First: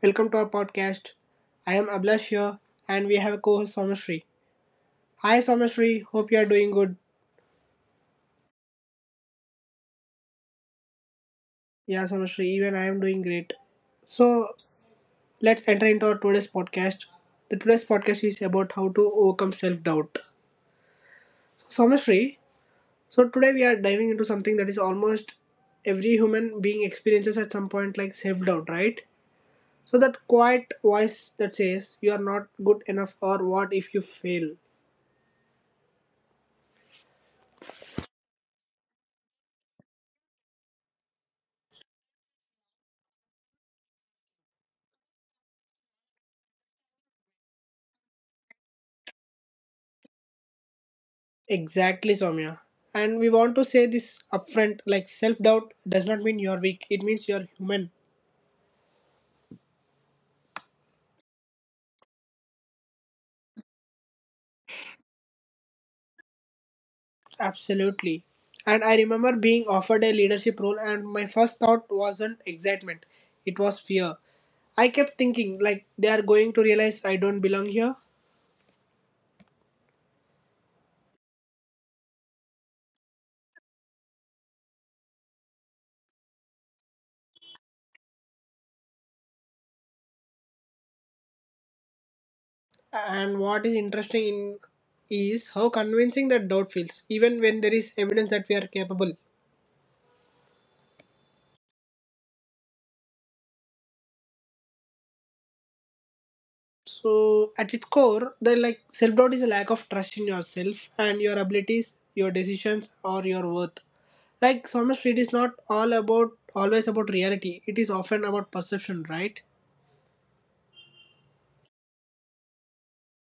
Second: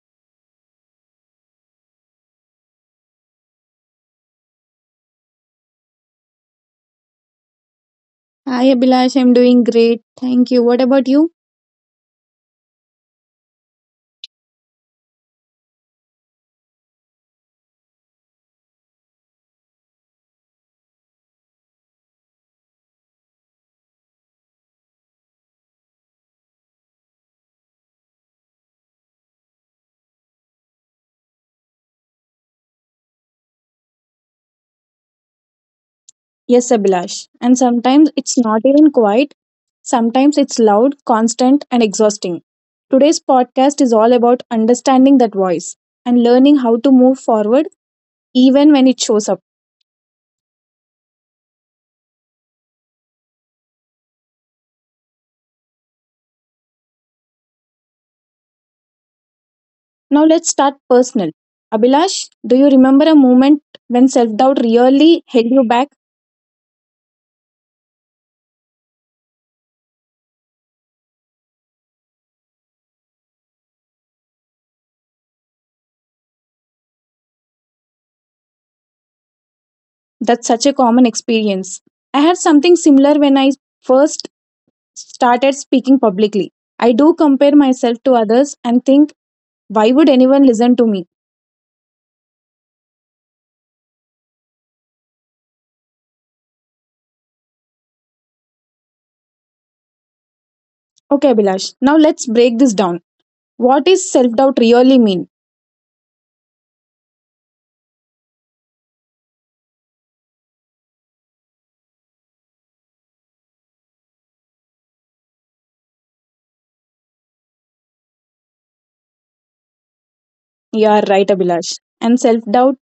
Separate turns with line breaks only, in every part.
welcome to our podcast. I am Ablash here and we have a co-host Somashri. Hi Somashri, hope you are doing good.
Hi Abhilash, I'm doing great. Thank you. What about you?
Yeah Somashri, even I am doing great. So let's enter into our today's podcast. The today's podcast is about how to overcome self-doubt. So Somashri, so today we are diving into something that is almost every human being experiences at some point like self-doubt, right? So that quiet voice that says you are not good enough or what if you fail?
Yes, Abhilash. And sometimes it's not even quiet, sometimes it's loud, constant, and exhausting. Today's podcast is all about understanding that voice and learning how to move forward even when it shows up.
Exactly, Soumya. And we want to say this upfront like self doubt does not mean you're weak, it means you're human.
Now, let's start personal. Abhilash, do you remember a moment when self doubt really held you back?
Absolutely. And I remember being offered a leadership role, and my first thought wasn't excitement, it was fear. I kept thinking, like, they are going to realize I don't belong here.
That's such a common experience. I had something similar when I first started speaking publicly. I do compare myself to others and think, why would anyone listen to me?
And what is interesting in is how convincing that doubt feels, even when there is evidence that we are capable.
Okay, Abhilash, now let's break this down. What is self doubt really mean?
So, at its core, the like self doubt is a lack of trust in yourself and your abilities, your decisions, or your worth. Like Summer Street is not all about always about reality. It is often about perception, right?
You are right, Abhilash. And self doubt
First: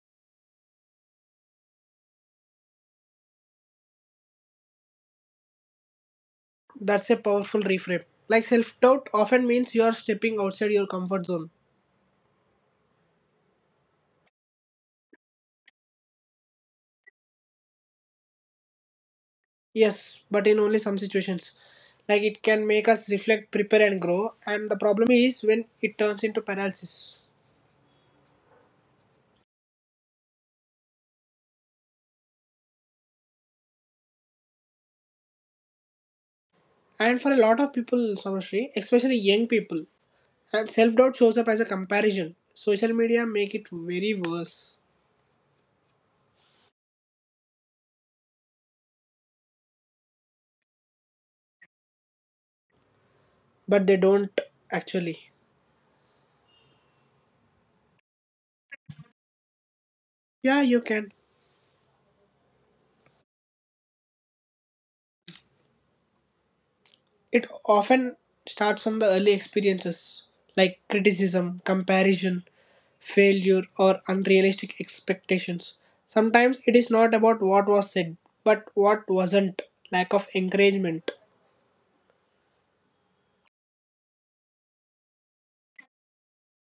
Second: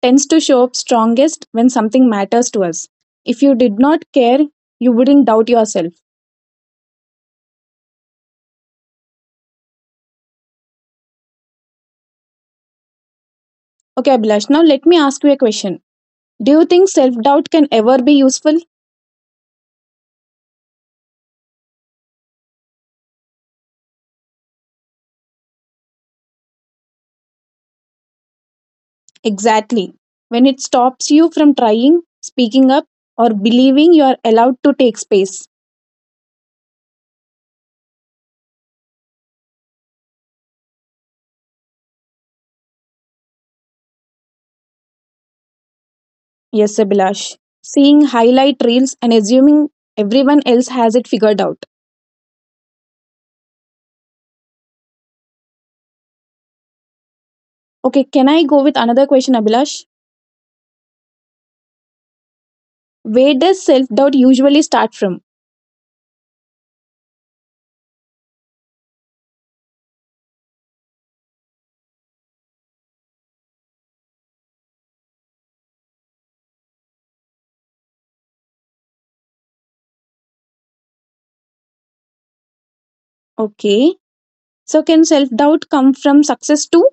tends to show up strongest when something matters to us. If you did not care, you wouldn't doubt yourself.
That's a powerful reframe. Like self doubt often means you are stepping outside your comfort zone.
Okay, Abhilash, now let me ask you a question. Do you think self doubt can ever be useful?
Yes, but in only some situations. Like it can make us reflect, prepare, and grow. And the problem is when it turns into paralysis.
Exactly. When it stops you from trying, speaking up, or believing you are allowed to take space.
And for a lot of people, Samashri, especially young people, and self doubt shows up as a comparison. Social media make it very worse,
Yes, Abhilash. Seeing highlight reels and assuming everyone else has it figured out.
but they don't actually.
Okay, can I go with another question, Abhilash?
Yeah, you can.
Where does self doubt usually start from?
It often starts from the early experiences like criticism, comparison, failure, or unrealistic expectations. Sometimes it is not about what was said, but what wasn't, lack of encouragement.
Okay, so can self doubt come from success too?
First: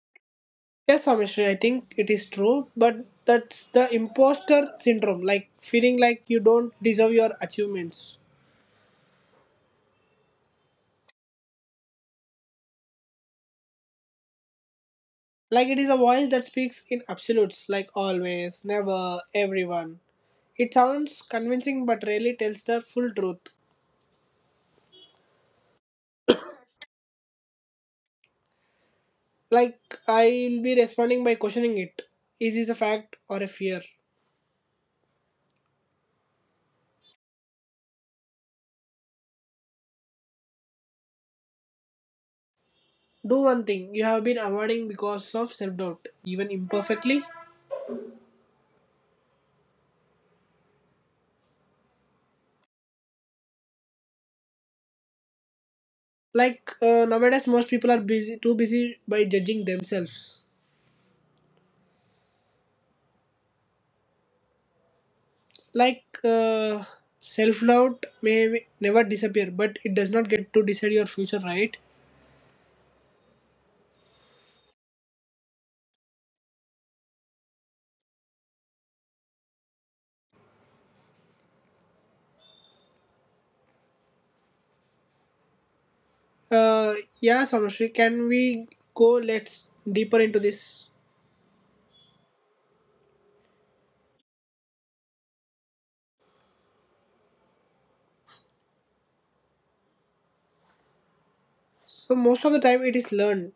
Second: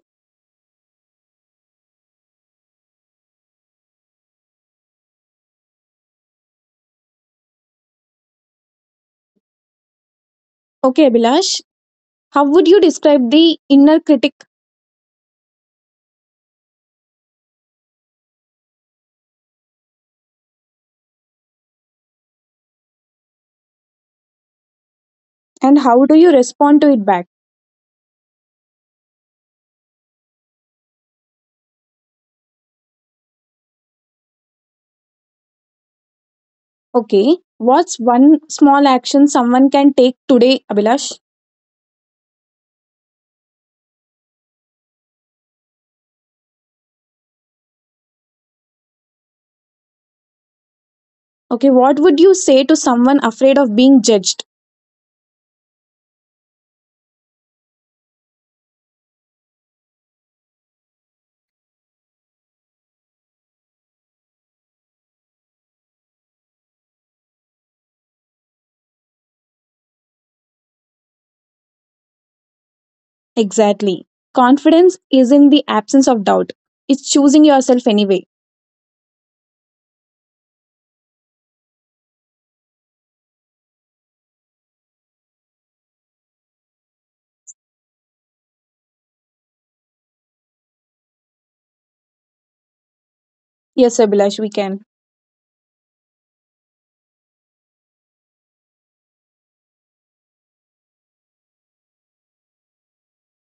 Yes, Amishri, I think it is true, but that's the imposter syndrome, like feeling like you don't deserve your achievements.
Okay, Abhilash, how would you describe the inner critic
Like it is a voice that speaks in absolutes, like always, never, everyone. It sounds convincing but rarely tells the full truth.
and how do you respond to it back?
Like I'll be responding by questioning it. Is this a fact or a fear?
Okay, what's one small action someone can take today, Abhilash?
Do one thing you have been avoiding because of self doubt, even imperfectly.
Okay, what would you say to someone afraid of being judged?
Like nowadays, most people are busy, too busy by judging themselves. Like self doubt may never disappear, but it does not get to decide your future, right?
Exactly. Confidence is in the absence of doubt. It's choosing yourself anyway.
Uh, yeah, Samashri, can we go let's deeper into this?
Yes, Abhilash, we can.
So most of the time it is learned.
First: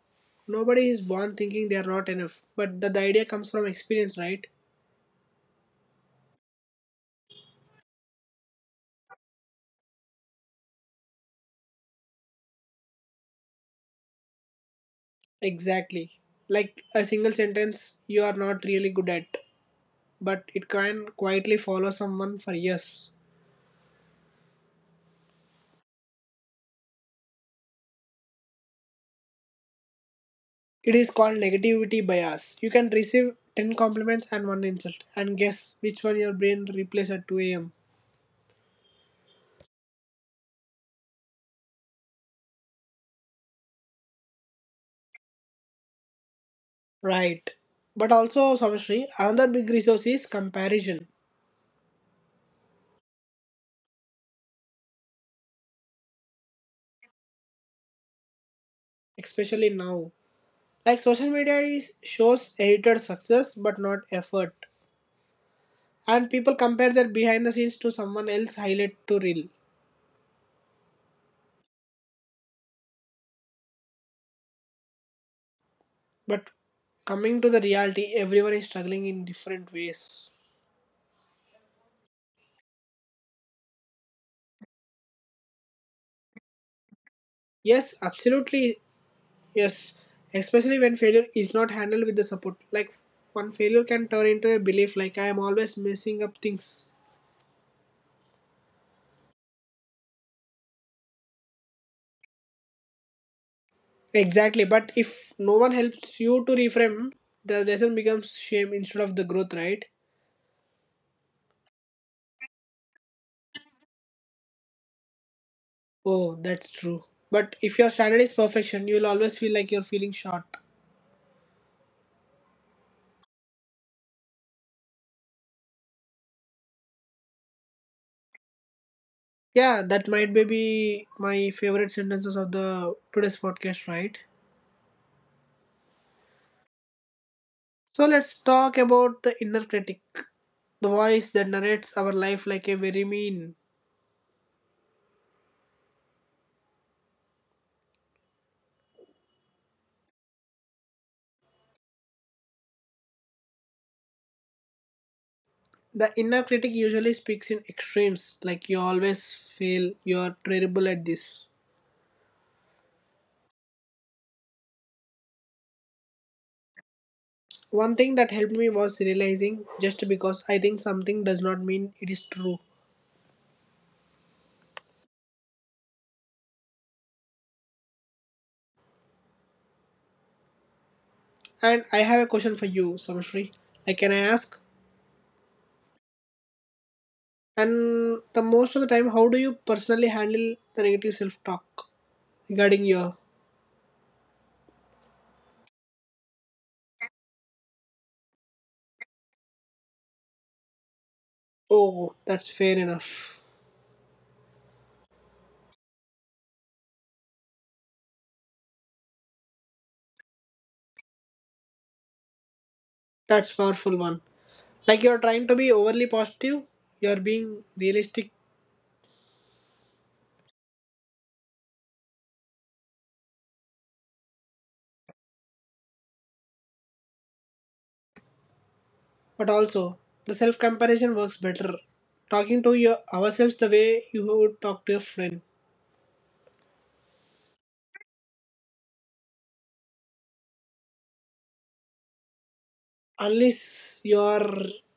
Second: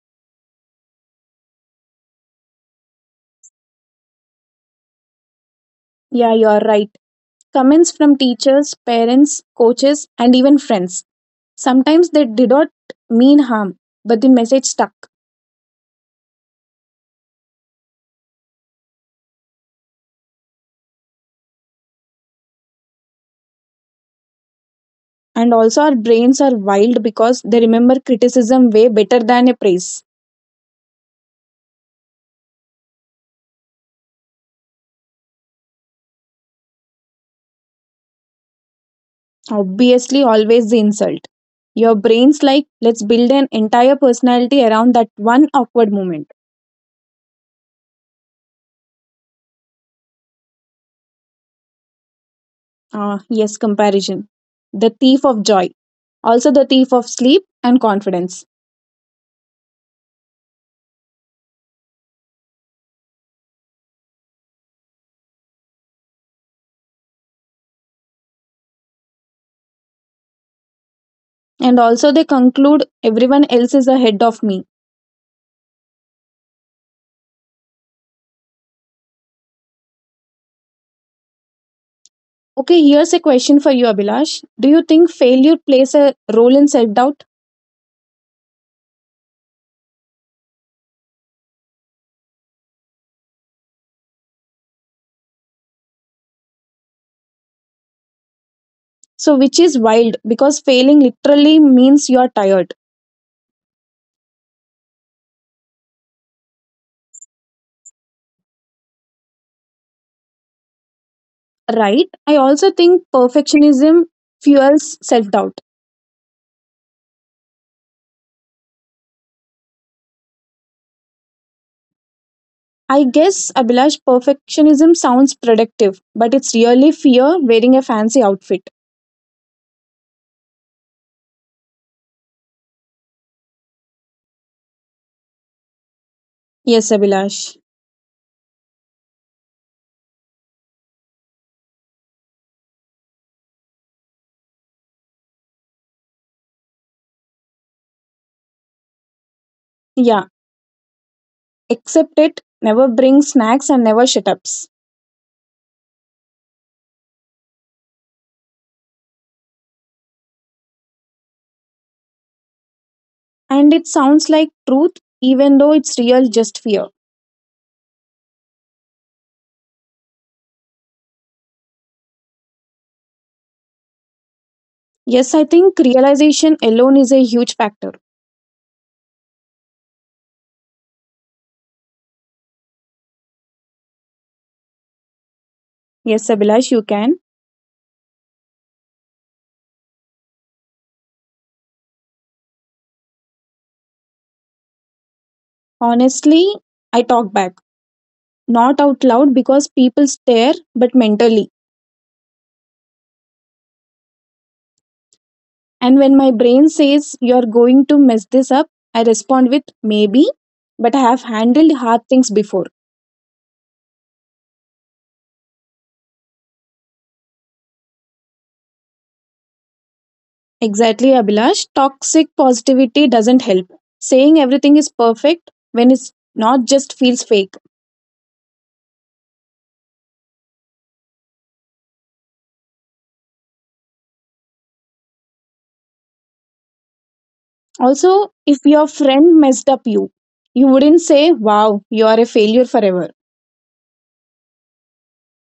Nobody is born thinking they are not enough, but the idea comes from experience, right?
Yeah, you are right. Comments from teachers, parents, coaches, and even friends. Sometimes they did not mean harm, but the message stuck.
Exactly. Like a single sentence you are not really good at, but it can quietly follow someone for years.
And also, our brains are wild because they remember criticism way better than a praise.
It is called negativity bias. You can receive 10 compliments and one insult, and guess which one your brain replays at 2 am.
Obviously, always the insult. Your brain's like, let's build an entire personality around that one awkward moment.
Right. But also, Samashri, another big resource is comparison.
Ah, yes, comparison. The thief of joy. Also, the thief of sleep and confidence.
Especially now. Like social media is shows edited success but not effort. And people compare their behind the scenes to someone else highlight to reel.
And also, they conclude everyone else is ahead of me.
But coming to the reality, everyone is struggling in different ways.
Okay, here's a question for you, Abhilash. Do you think failure plays a role in self doubt?
Yes, absolutely yes. Especially when failure is not handled with the support. Like one failure can turn into a belief like I am always messing up things.
So, which is wild because failing literally means you're tired,
Exactly. But if no one helps you to reframe, the lesson becomes shame instead of the growth, right?
right? I also think perfectionism fuels self doubt.
Oh, that's true. But if your standard is perfection, you'll always feel like you're feeling short.
I guess Abhilash perfectionism sounds productive, but it's really fear wearing a fancy outfit.
Yeah, that might be my favorite sentences of the today's podcast, right?
Yes, Abhilash.
So let's talk about the inner critic, the voice that narrates our life like a very mean.
Yeah, accept it, never bring snacks and never shut ups.
The inner critic usually speaks in extremes, like you always fail, you're terrible at this.
And it sounds like truth, even though it's real just fear.
One thing that helped me was realizing just because I think something does not mean it is true.
Yes, I think realization alone is a huge factor.
And I have a question for you, Samshri. Like, can I ask?
Yes, Abhilash, you can.
And the most of the time, how do you personally handle the negative self-talk regarding your?
Honestly, I talk back. Not out loud because people stare, but mentally.
Oh, that's fair enough.
And when my brain says you're going to mess this up, I respond with maybe, but I have handled hard things before.
That's powerful one. Like you're trying to be overly positive, you're being realistic,
Exactly, Abhilash. Toxic positivity doesn't help. Saying everything is perfect when it's not just feels fake.
but also the self-comparison works better. Talking to your ourselves the way you would talk to a friend,
Also, if your friend messed up you, you wouldn't say, wow, you are a failure forever.
unless you're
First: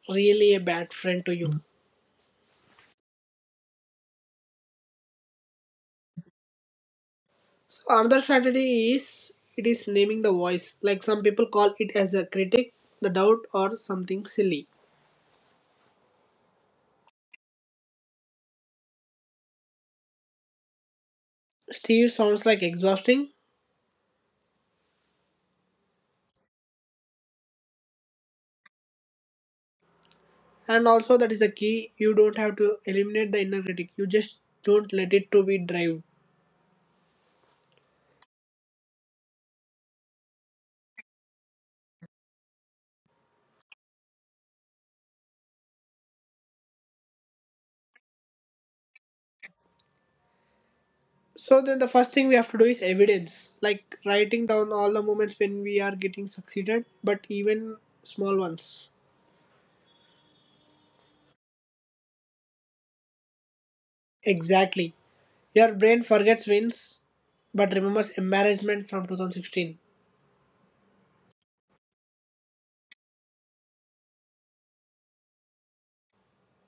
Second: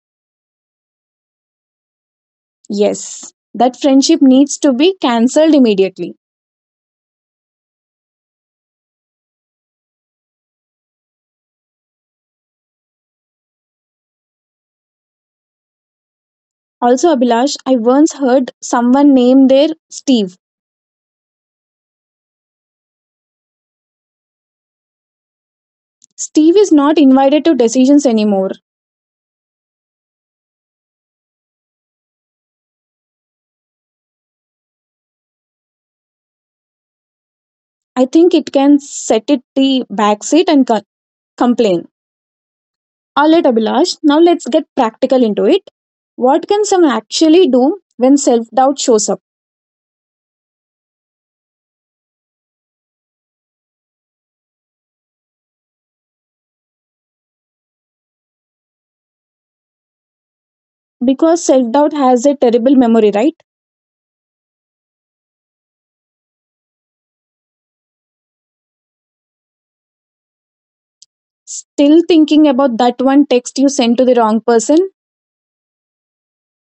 really a bad friend to you.
Yes, that friendship needs to be cancelled immediately.
So another strategy is it is naming the voice. Like some people call it as a critic, the doubt, or something silly.
Also, Abhilash, I once heard someone name their Steve.
Steve sounds like exhausting,
Steve is not invited to decisions anymore.
and also that is the key. You don't have to eliminate the inner critic. You just don't let it to be drive.
I think it can set it the back seat and complain. All right, Abhilash, now let's get practical into it. What can someone actually do when self doubt shows up?
So then the first thing we have to do is evidence, like writing down all the moments when we are getting succeeded, but even small ones.
Because self doubt has a terrible memory, right?
Exactly. Your brain forgets wins, but remembers embarrassment from 2016.
Still thinking about that one text you sent to the wrong person.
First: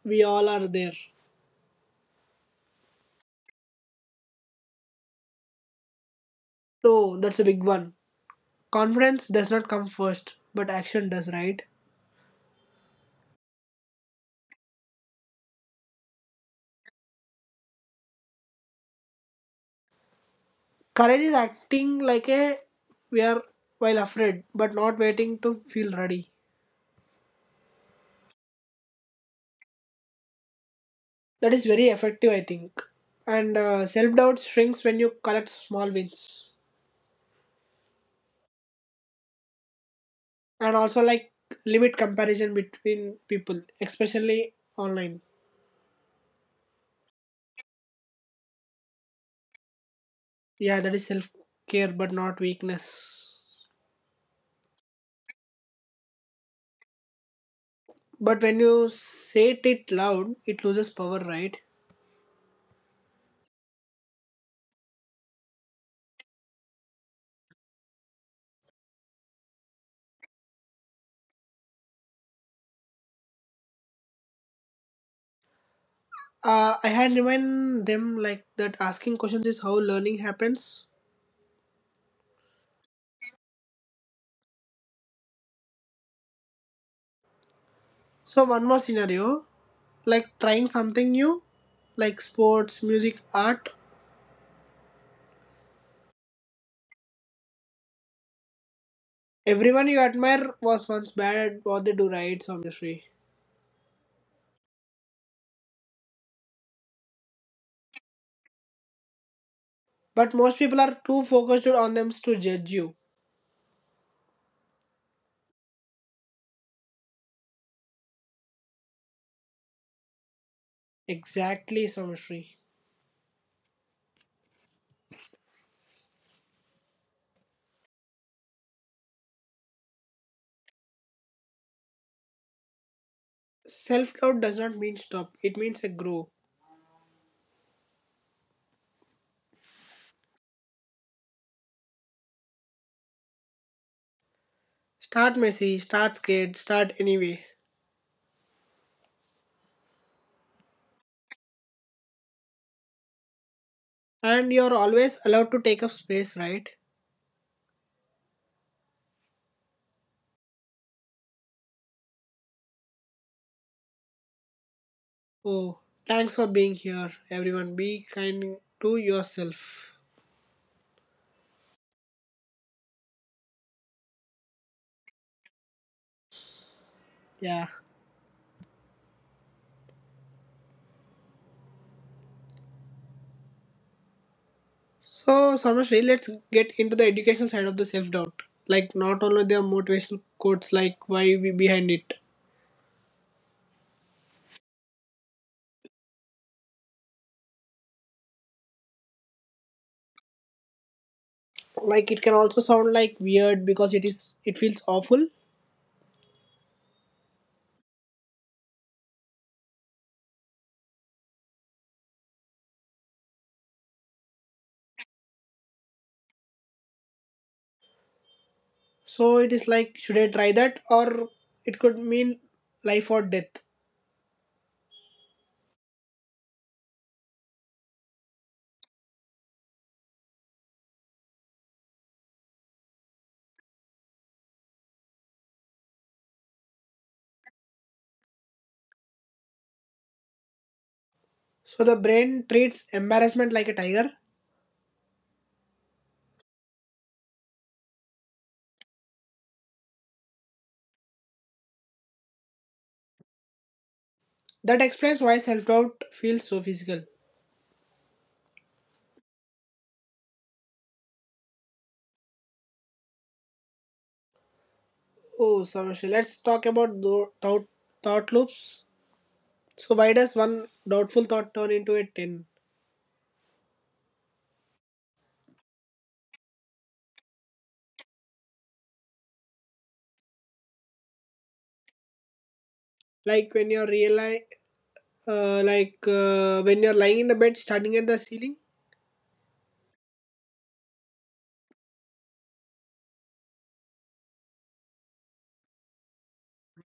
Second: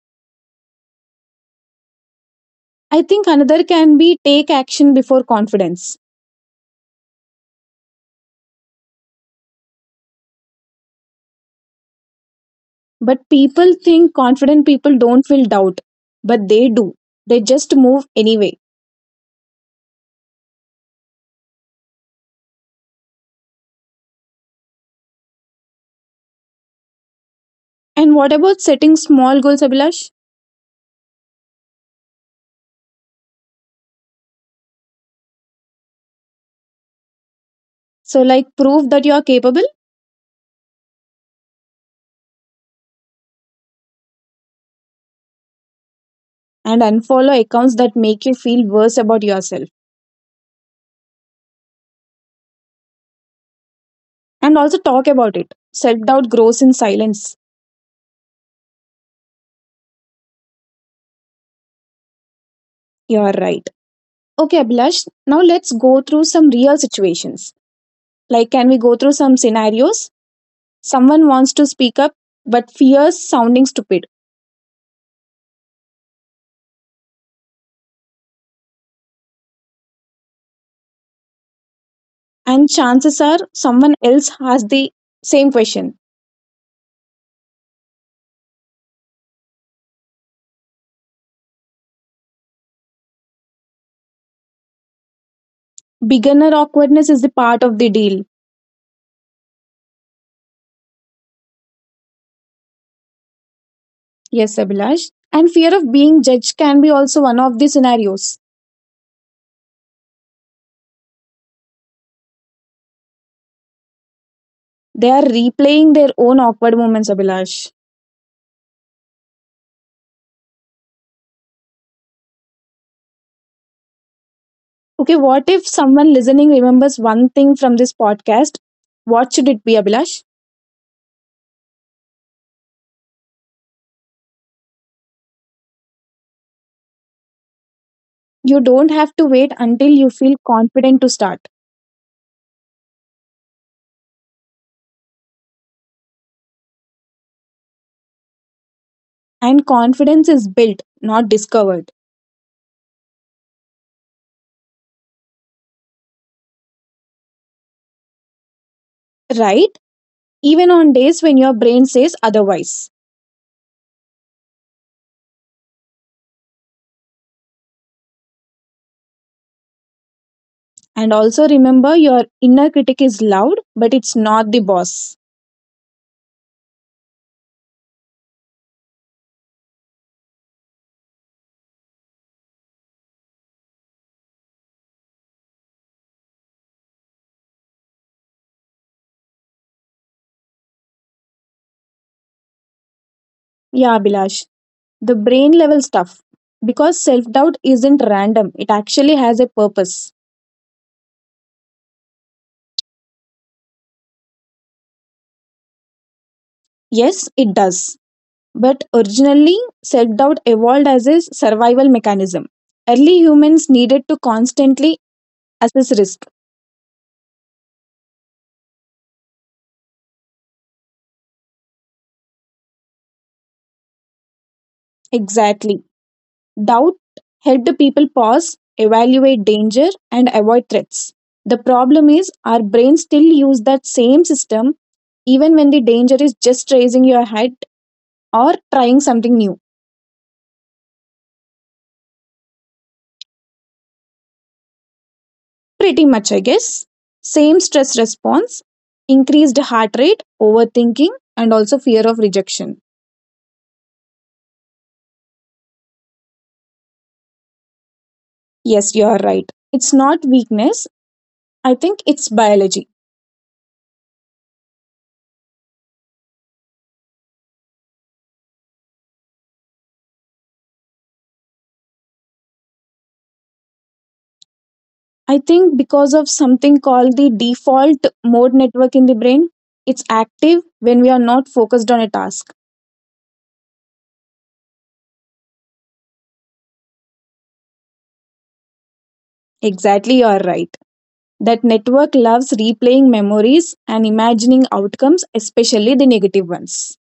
We all are there.
I think another can be take action before confidence.
So that's a big one. Confidence does not come first, but action does, right?
But people think confident people don't feel doubt, but they do. They just move anyway.
Courage is acting like a we are while afraid, but not waiting to feel ready.
And what about setting small goals, Abhilash?
That is very effective, I think. And self doubt shrinks when you collect small wins.
So, like, prove that you are capable
And also, like, limit comparison between people, especially online.
and unfollow accounts that make you feel worse about yourself
Yeah, that is self care, but not weakness.
and also talk about it. Self doubt grows in silence.
But when you say it loud, it loses power, right?
You're right. Okay, Abhilash, now let's go through some real situations. Like, can we go through some scenarios? Someone wants to speak up but fears sounding stupid,
I had remind them like that asking questions is how learning happens.
and chances are someone else has the same question.
So one more scenario. Like trying something new, like sports, music, art.
Beginner awkwardness is the part of the deal.
Everyone you admire was once bad at what they do, right? Samishri.
Yes, Abhilash. And fear of being judged can be also one of the scenarios.
But most people are too focused on them to judge you.
They are replaying their own awkward moments, Abhilash.
Exactly, Samishri.
Okay, what if someone listening remembers one thing from this podcast? What should it be, Abhilash?
Self doubt does not mean stop, it means a grow.
You don't have to wait until you feel confident to start.
Start messy, start scared, start anyway.
And confidence is built, not discovered,
And you're always allowed to take up space, right?
right? Even on days when your brain says otherwise.
Oh, thanks for being here, everyone. Be kind to yourself.
And also remember your inner critic is loud, but it's not the boss.
Yeah. So, Samrashri, let's get into the educational side of the self doubt. Like, not only their motivational quotes, like why we behind it.
Yeah, Abhilash. The brain level stuff. Because self doubt isn't random, it actually has a purpose.
Like, it can also sound like weird because it is it feels awful.
Yes, it does. But originally, self doubt evolved as a survival mechanism. Early humans needed to constantly assess risk.
So it is like, should I try that, or it could mean life or death.
Exactly. Doubt helped people pause, evaluate danger, and avoid threats. The problem is, our brains still use that same system even when the danger is just raising your head or trying something new.
So the brain treats embarrassment like a tiger.
Pretty much, I guess. Same stress response, increased heart rate, overthinking, and also fear of rejection.
That explains why self doubt feels so physical.
Yes, you are right. It's not weakness. I think it's biology.
Oh, Samrashri, let's talk about thought loops. So why does one doubtful thought turn into a ten?
I think because of something called the default mode network in the brain, it's active when we are not focused on a task.
Like when you're reali like when you're lying in the bed starting at the ceiling,
Exactly, you are right. That network loves replaying memories and imagining outcomes, especially the negative ones.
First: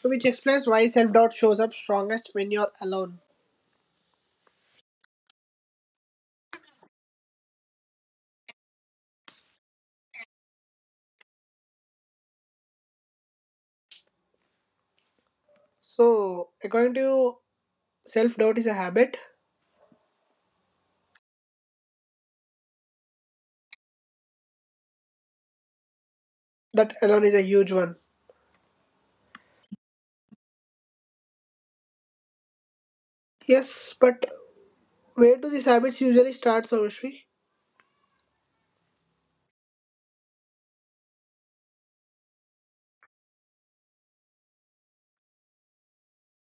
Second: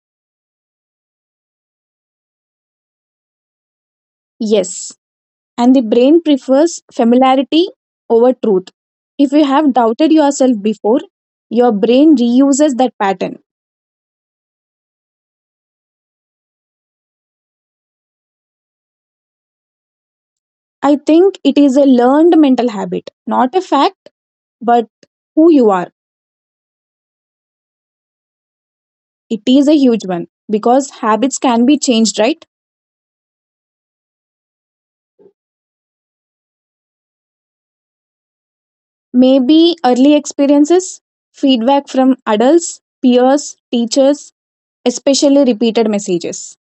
so which explains why self-doubt shows up strongest when you're alone.
Yes, and the brain prefers familiarity over truth. If you have doubted yourself before, your brain reuses that pattern.
So according to you self-doubt is a habit.
I think it is a learned mental habit, not a fact, but who you are.
That alone is a huge one.
It is a huge one because habits can be changed, right?
Yes, but where do these habits usually start Sarvashri?
Maybe early experiences, feedback from adults, peers, teachers, especially repeated messages.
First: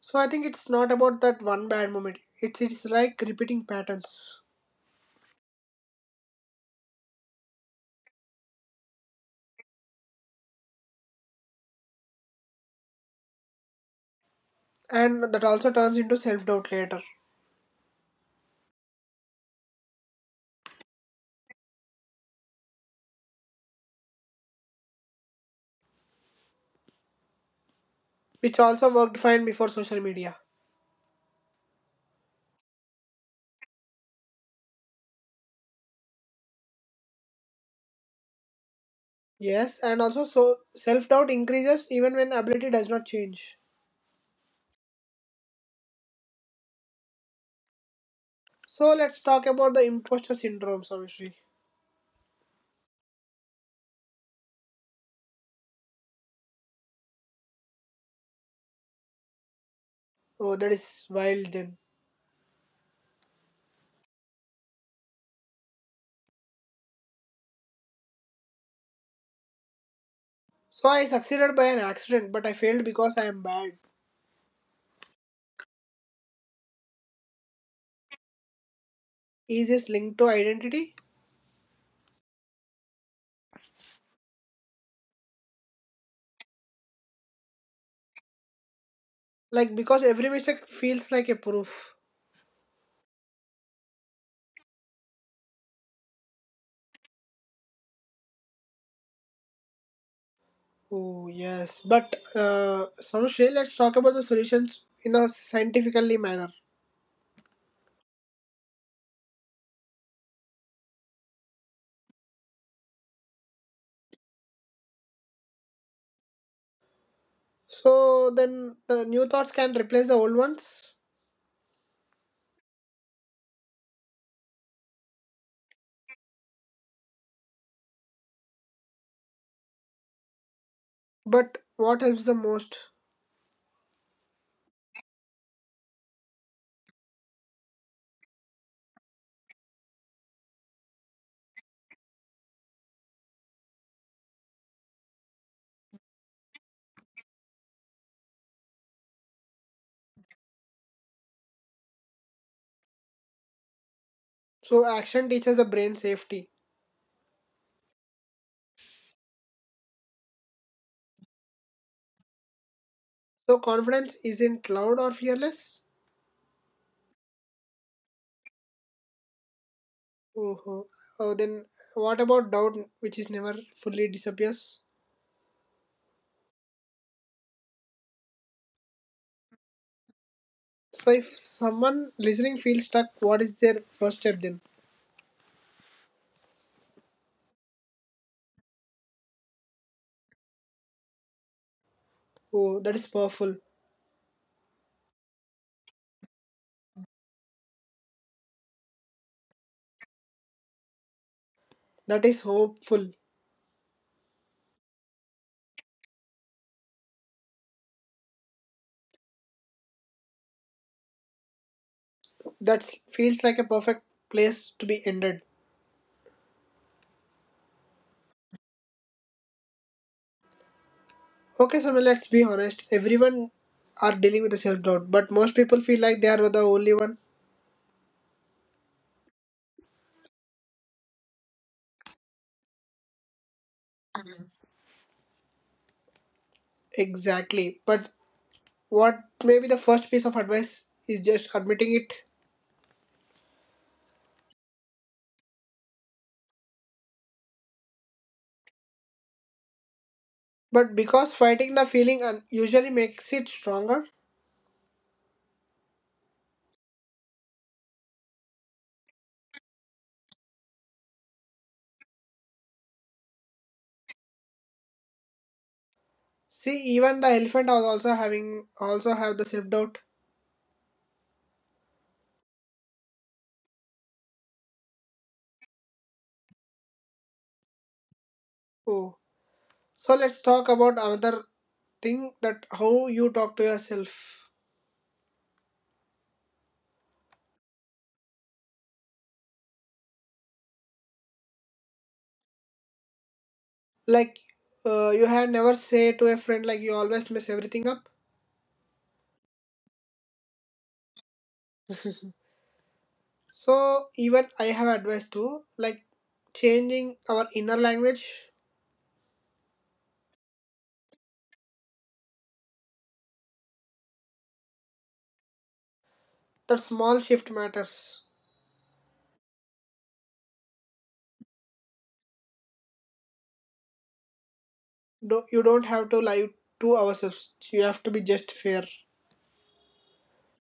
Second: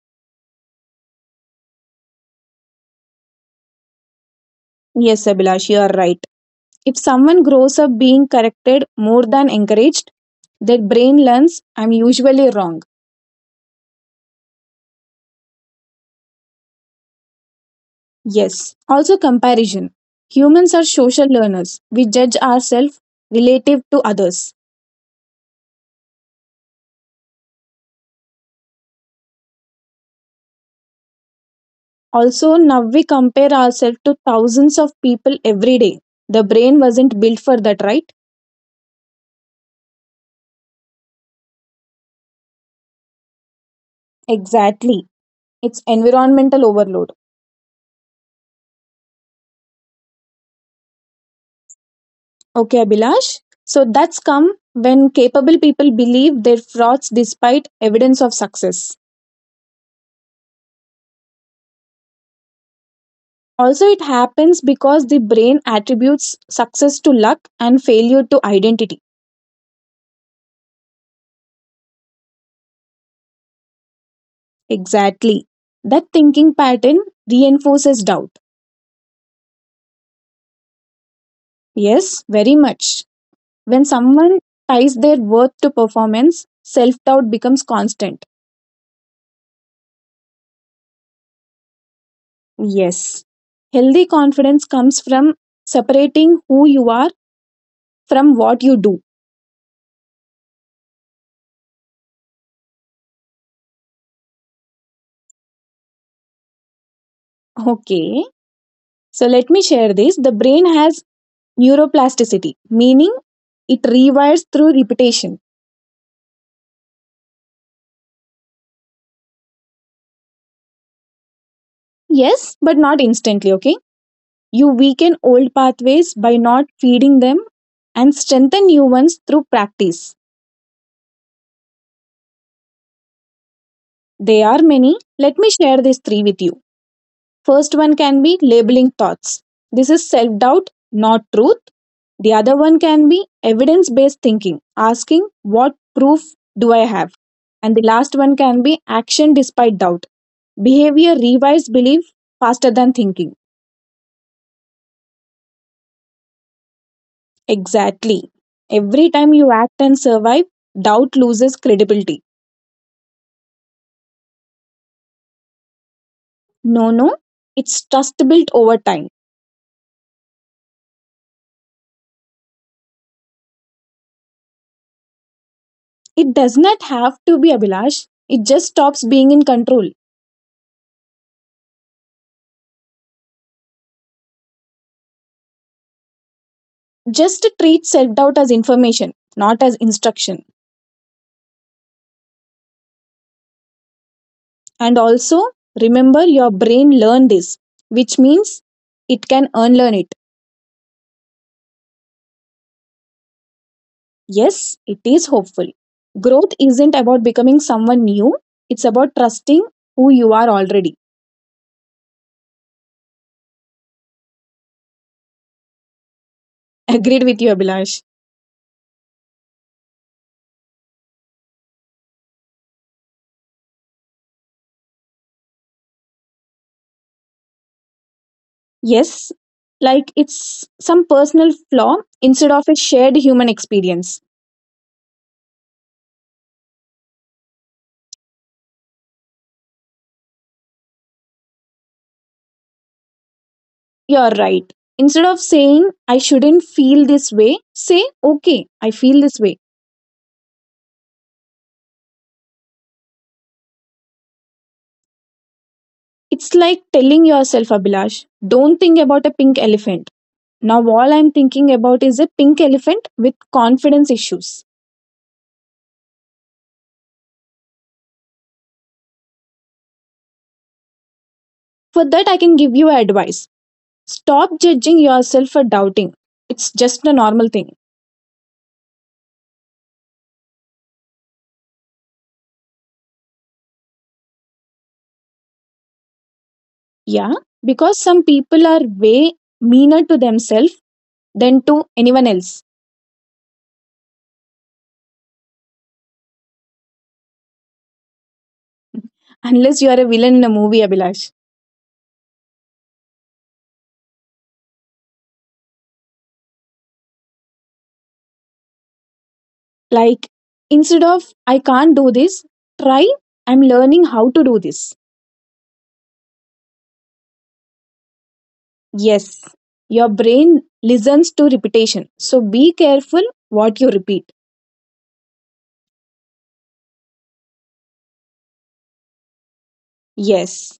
So I think it's not about that one bad moment, it's like repeating patterns,
Yes, Abhilash, you are right. If someone grows up being corrected more than encouraged, their brain learns I'm usually wrong.
and that also turns into self-doubt later,
Yes. Also, comparison. Humans are social learners. We judge ourselves relative to others.
which also worked fine before social media.
Also, now we compare ourselves to thousands of people every day. The brain wasn't built for that, right?
Yes, and also so self-doubt increases even when ability does not change.
Exactly. It's environmental overload.
So let's talk about the imposter syndrome, Savishri.
Okay, Abhilash. So that's come when capable people believe they're frauds despite evidence of success.
Oh, that is wild then.
Also, it happens because the brain attributes success to luck and failure to identity.
So I succeeded by an accident, but I failed because I am bad.
Exactly. That thinking pattern reinforces doubt.
Is this linked to identity?
Yes, very much. When someone ties their worth to performance, self doubt becomes constant.
Like because every mistake feels like a proof.
Yes. Healthy confidence comes from separating who you are from what you do.
Oh yes, but Savishri, let's talk about the solutions in a scientifically manner.
Okay. So let me share this. The brain has neuroplasticity, meaning it rewires through repetition.
So then the new thoughts can replace the old ones,
Yes, but not instantly. Okay. You weaken old pathways by not feeding them and strengthen new ones through practice.
but what helps the most?
They are many. Let me share these three with you. First one can be labeling thoughts. This is self doubt, not truth. The other one can be evidence based thinking, asking what proof do I have? And the last one can be action despite doubt. Behavior revives belief faster than thinking.
So action teaches the brain safety.
Exactly. Every time you act and survive, doubt loses credibility.
So confidence isn't loud or fearless.
No, no. It's trust built over time.
Oh, oh, oh, then what about doubt, which is never fully disappears?
It does not have to be Abhilash. It just stops being in control.
So if someone listening feels stuck, what is their first step then?
Just treat self doubt as information, not as instruction.
Oh, that is powerful.
And also, remember your brain learned this, which means it can unlearn it.
That is hopeful.
Yes, it is hopeful. Growth isn't about becoming someone new, it's about trusting who you are already.
That feels like a perfect place to be ended.
Agreed with you, Abhilash.
Okay, so let's be honest. Everyone are dealing with the self doubt, but most people feel like they are the only one.
Yes, like it's some personal flaw instead of a shared human experience.
Exactly. But what maybe the first piece of advice is just admitting it.
You're right. Instead of saying, I shouldn't feel this way, say, okay, I feel this way.
But because fighting the feeling usually makes it stronger.
It's like telling yourself, Abhilash, don't think about a pink elephant. Now, all I'm thinking about is a pink elephant with confidence issues.
See, even the elephant was also having also have the self doubt.
For that, I can give you advice. Stop judging yourself for doubting. It's just a normal thing.
Oh, so let's talk about another thing that how you talk to yourself.
Yeah, because some people are way meaner to themselves than to anyone else.
Like, you had never say to a friend like you always mess everything up.
Unless you are a villain in a movie, Abhilash.
So even I have advice too, like changing our inner language.
Like, instead of, I can't do this, try, I'm learning how to do this.
That small shift matters.
Yes, your brain listens to repetition. So be careful what you repeat.
Do you don't have to lie to ourselves. You have to be just fair.
Yes.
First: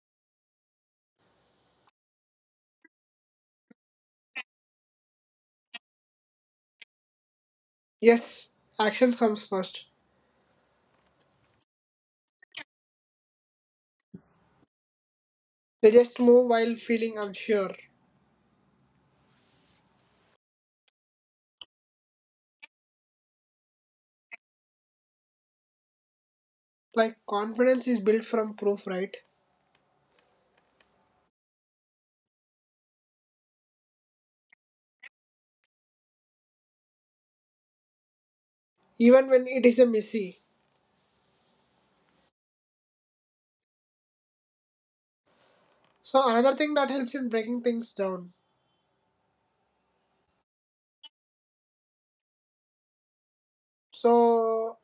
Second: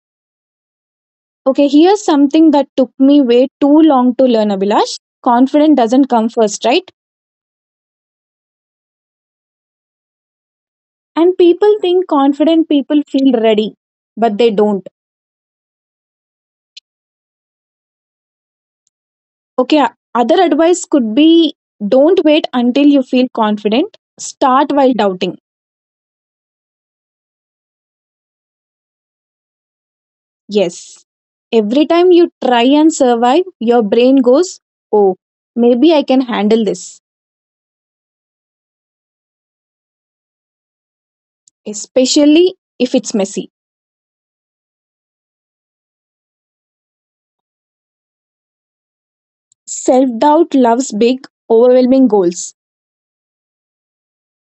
Okay, here's something that took me way too long to learn, Abhilash. Confident doesn't come first, right?
Yes, actions comes first.
And people think confident people feel ready, but they don't.
They just move while feeling unsure.
Okay, other advice could be don't wait until you feel confident, start while doubting.
Like confidence is built from proof right,
Yes. Every time you try and survive, your brain goes, oh, maybe I can handle this,
even when it is a messy.
especially if it's messy.
So another thing that helps in breaking things down,
Self doubt loves big, overwhelming goals.
so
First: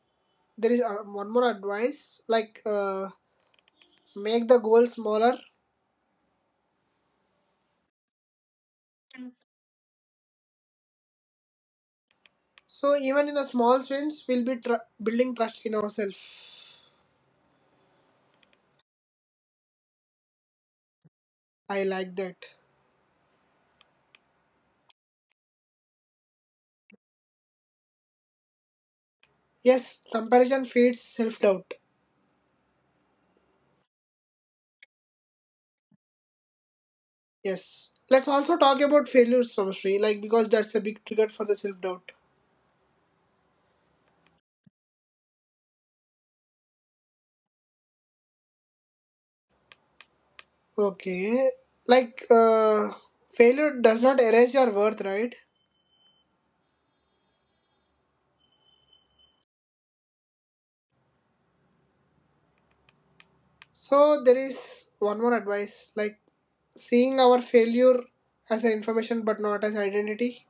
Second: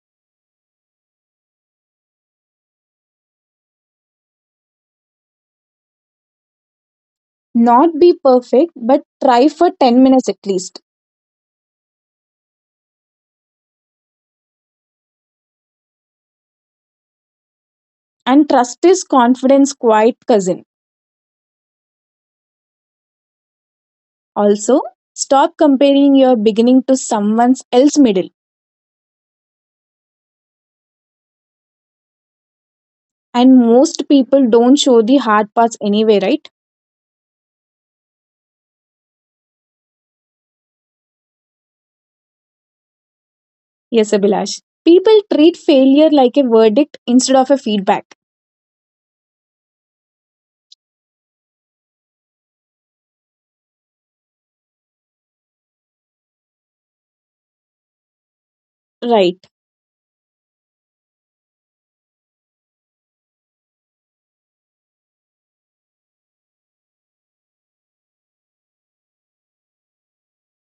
there is one more advice like make the goal smaller,
Not be perfect, but try for 10 minutes at least.
so even in the small wins we'll be building trust in ourselves.
And trust is confidence quiet cousin.
I like that.
Also, stop comparing your beginning to someone else's middle.
Yes, comparison feeds self-doubt.
And most people don't show the hard parts anyway, right?
Yes, let's also talk about failures Samshri, like because that's a big trigger for the self-doubt.
Yes, Abhilash. People treat failure like a verdict instead of a feedback.
Okay, like failure does not erase your worth right.
Right.
So there is one more advice like seeing our failure as an information but not as identity.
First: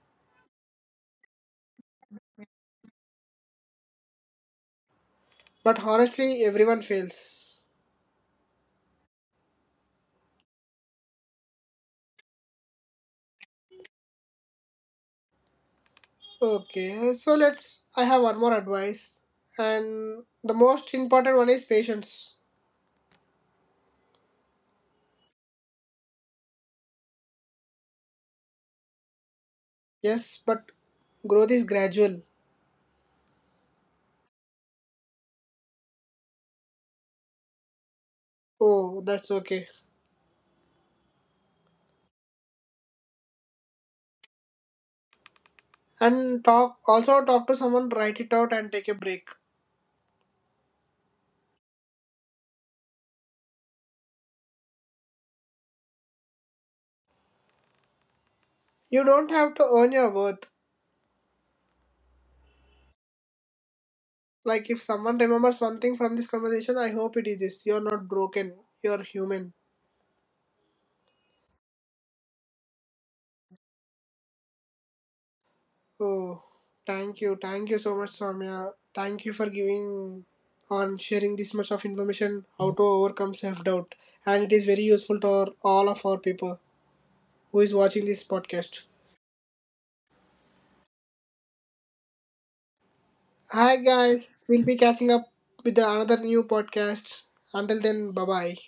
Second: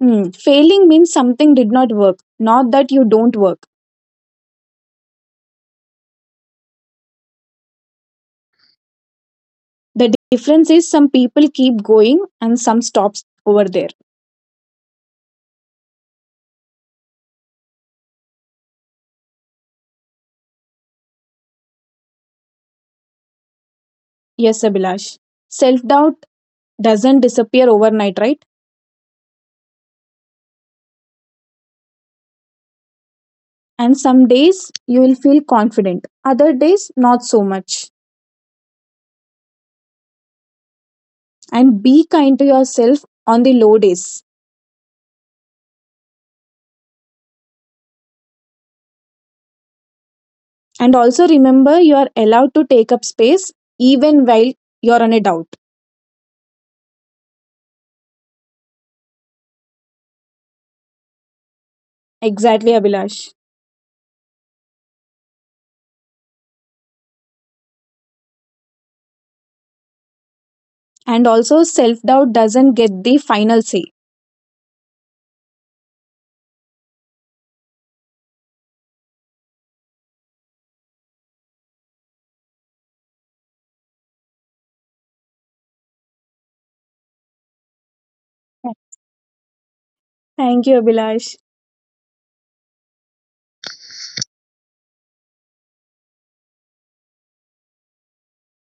Hmm. Failing means something did not work, not that you don't work.
But honestly, everyone fails.
The difference is some people keep going and some stops over there.
Okay, so let's. I have one more advice, and the most important one is patience.
Yes, Abhilash. Self doubt doesn't disappear overnight, right?
Yes, but growth is gradual.
And some days you will feel confident, other days not so much.
Oh, that's okay.
And be kind to yourself on the low days.
And talk also talk to someone, write it out, and take a break.
And also remember you are allowed to take up space even while you're on a doubt.
You don't have to earn your worth.
Exactly, Abhilash.
Like if someone remembers one thing from this conversation, I hope it is this: you're not broken. You're human.
And also, self doubt doesn't get the final say.
Oh, thank you. Thank you so much, Soumya. Thank you for giving on sharing this much of information how to overcome self-doubt. And it is very useful to our, all of our people who is watching this podcast.
Thank you, Abhilash.
Hi guys, we'll be catching up with the another new podcast. Until then, bye-bye.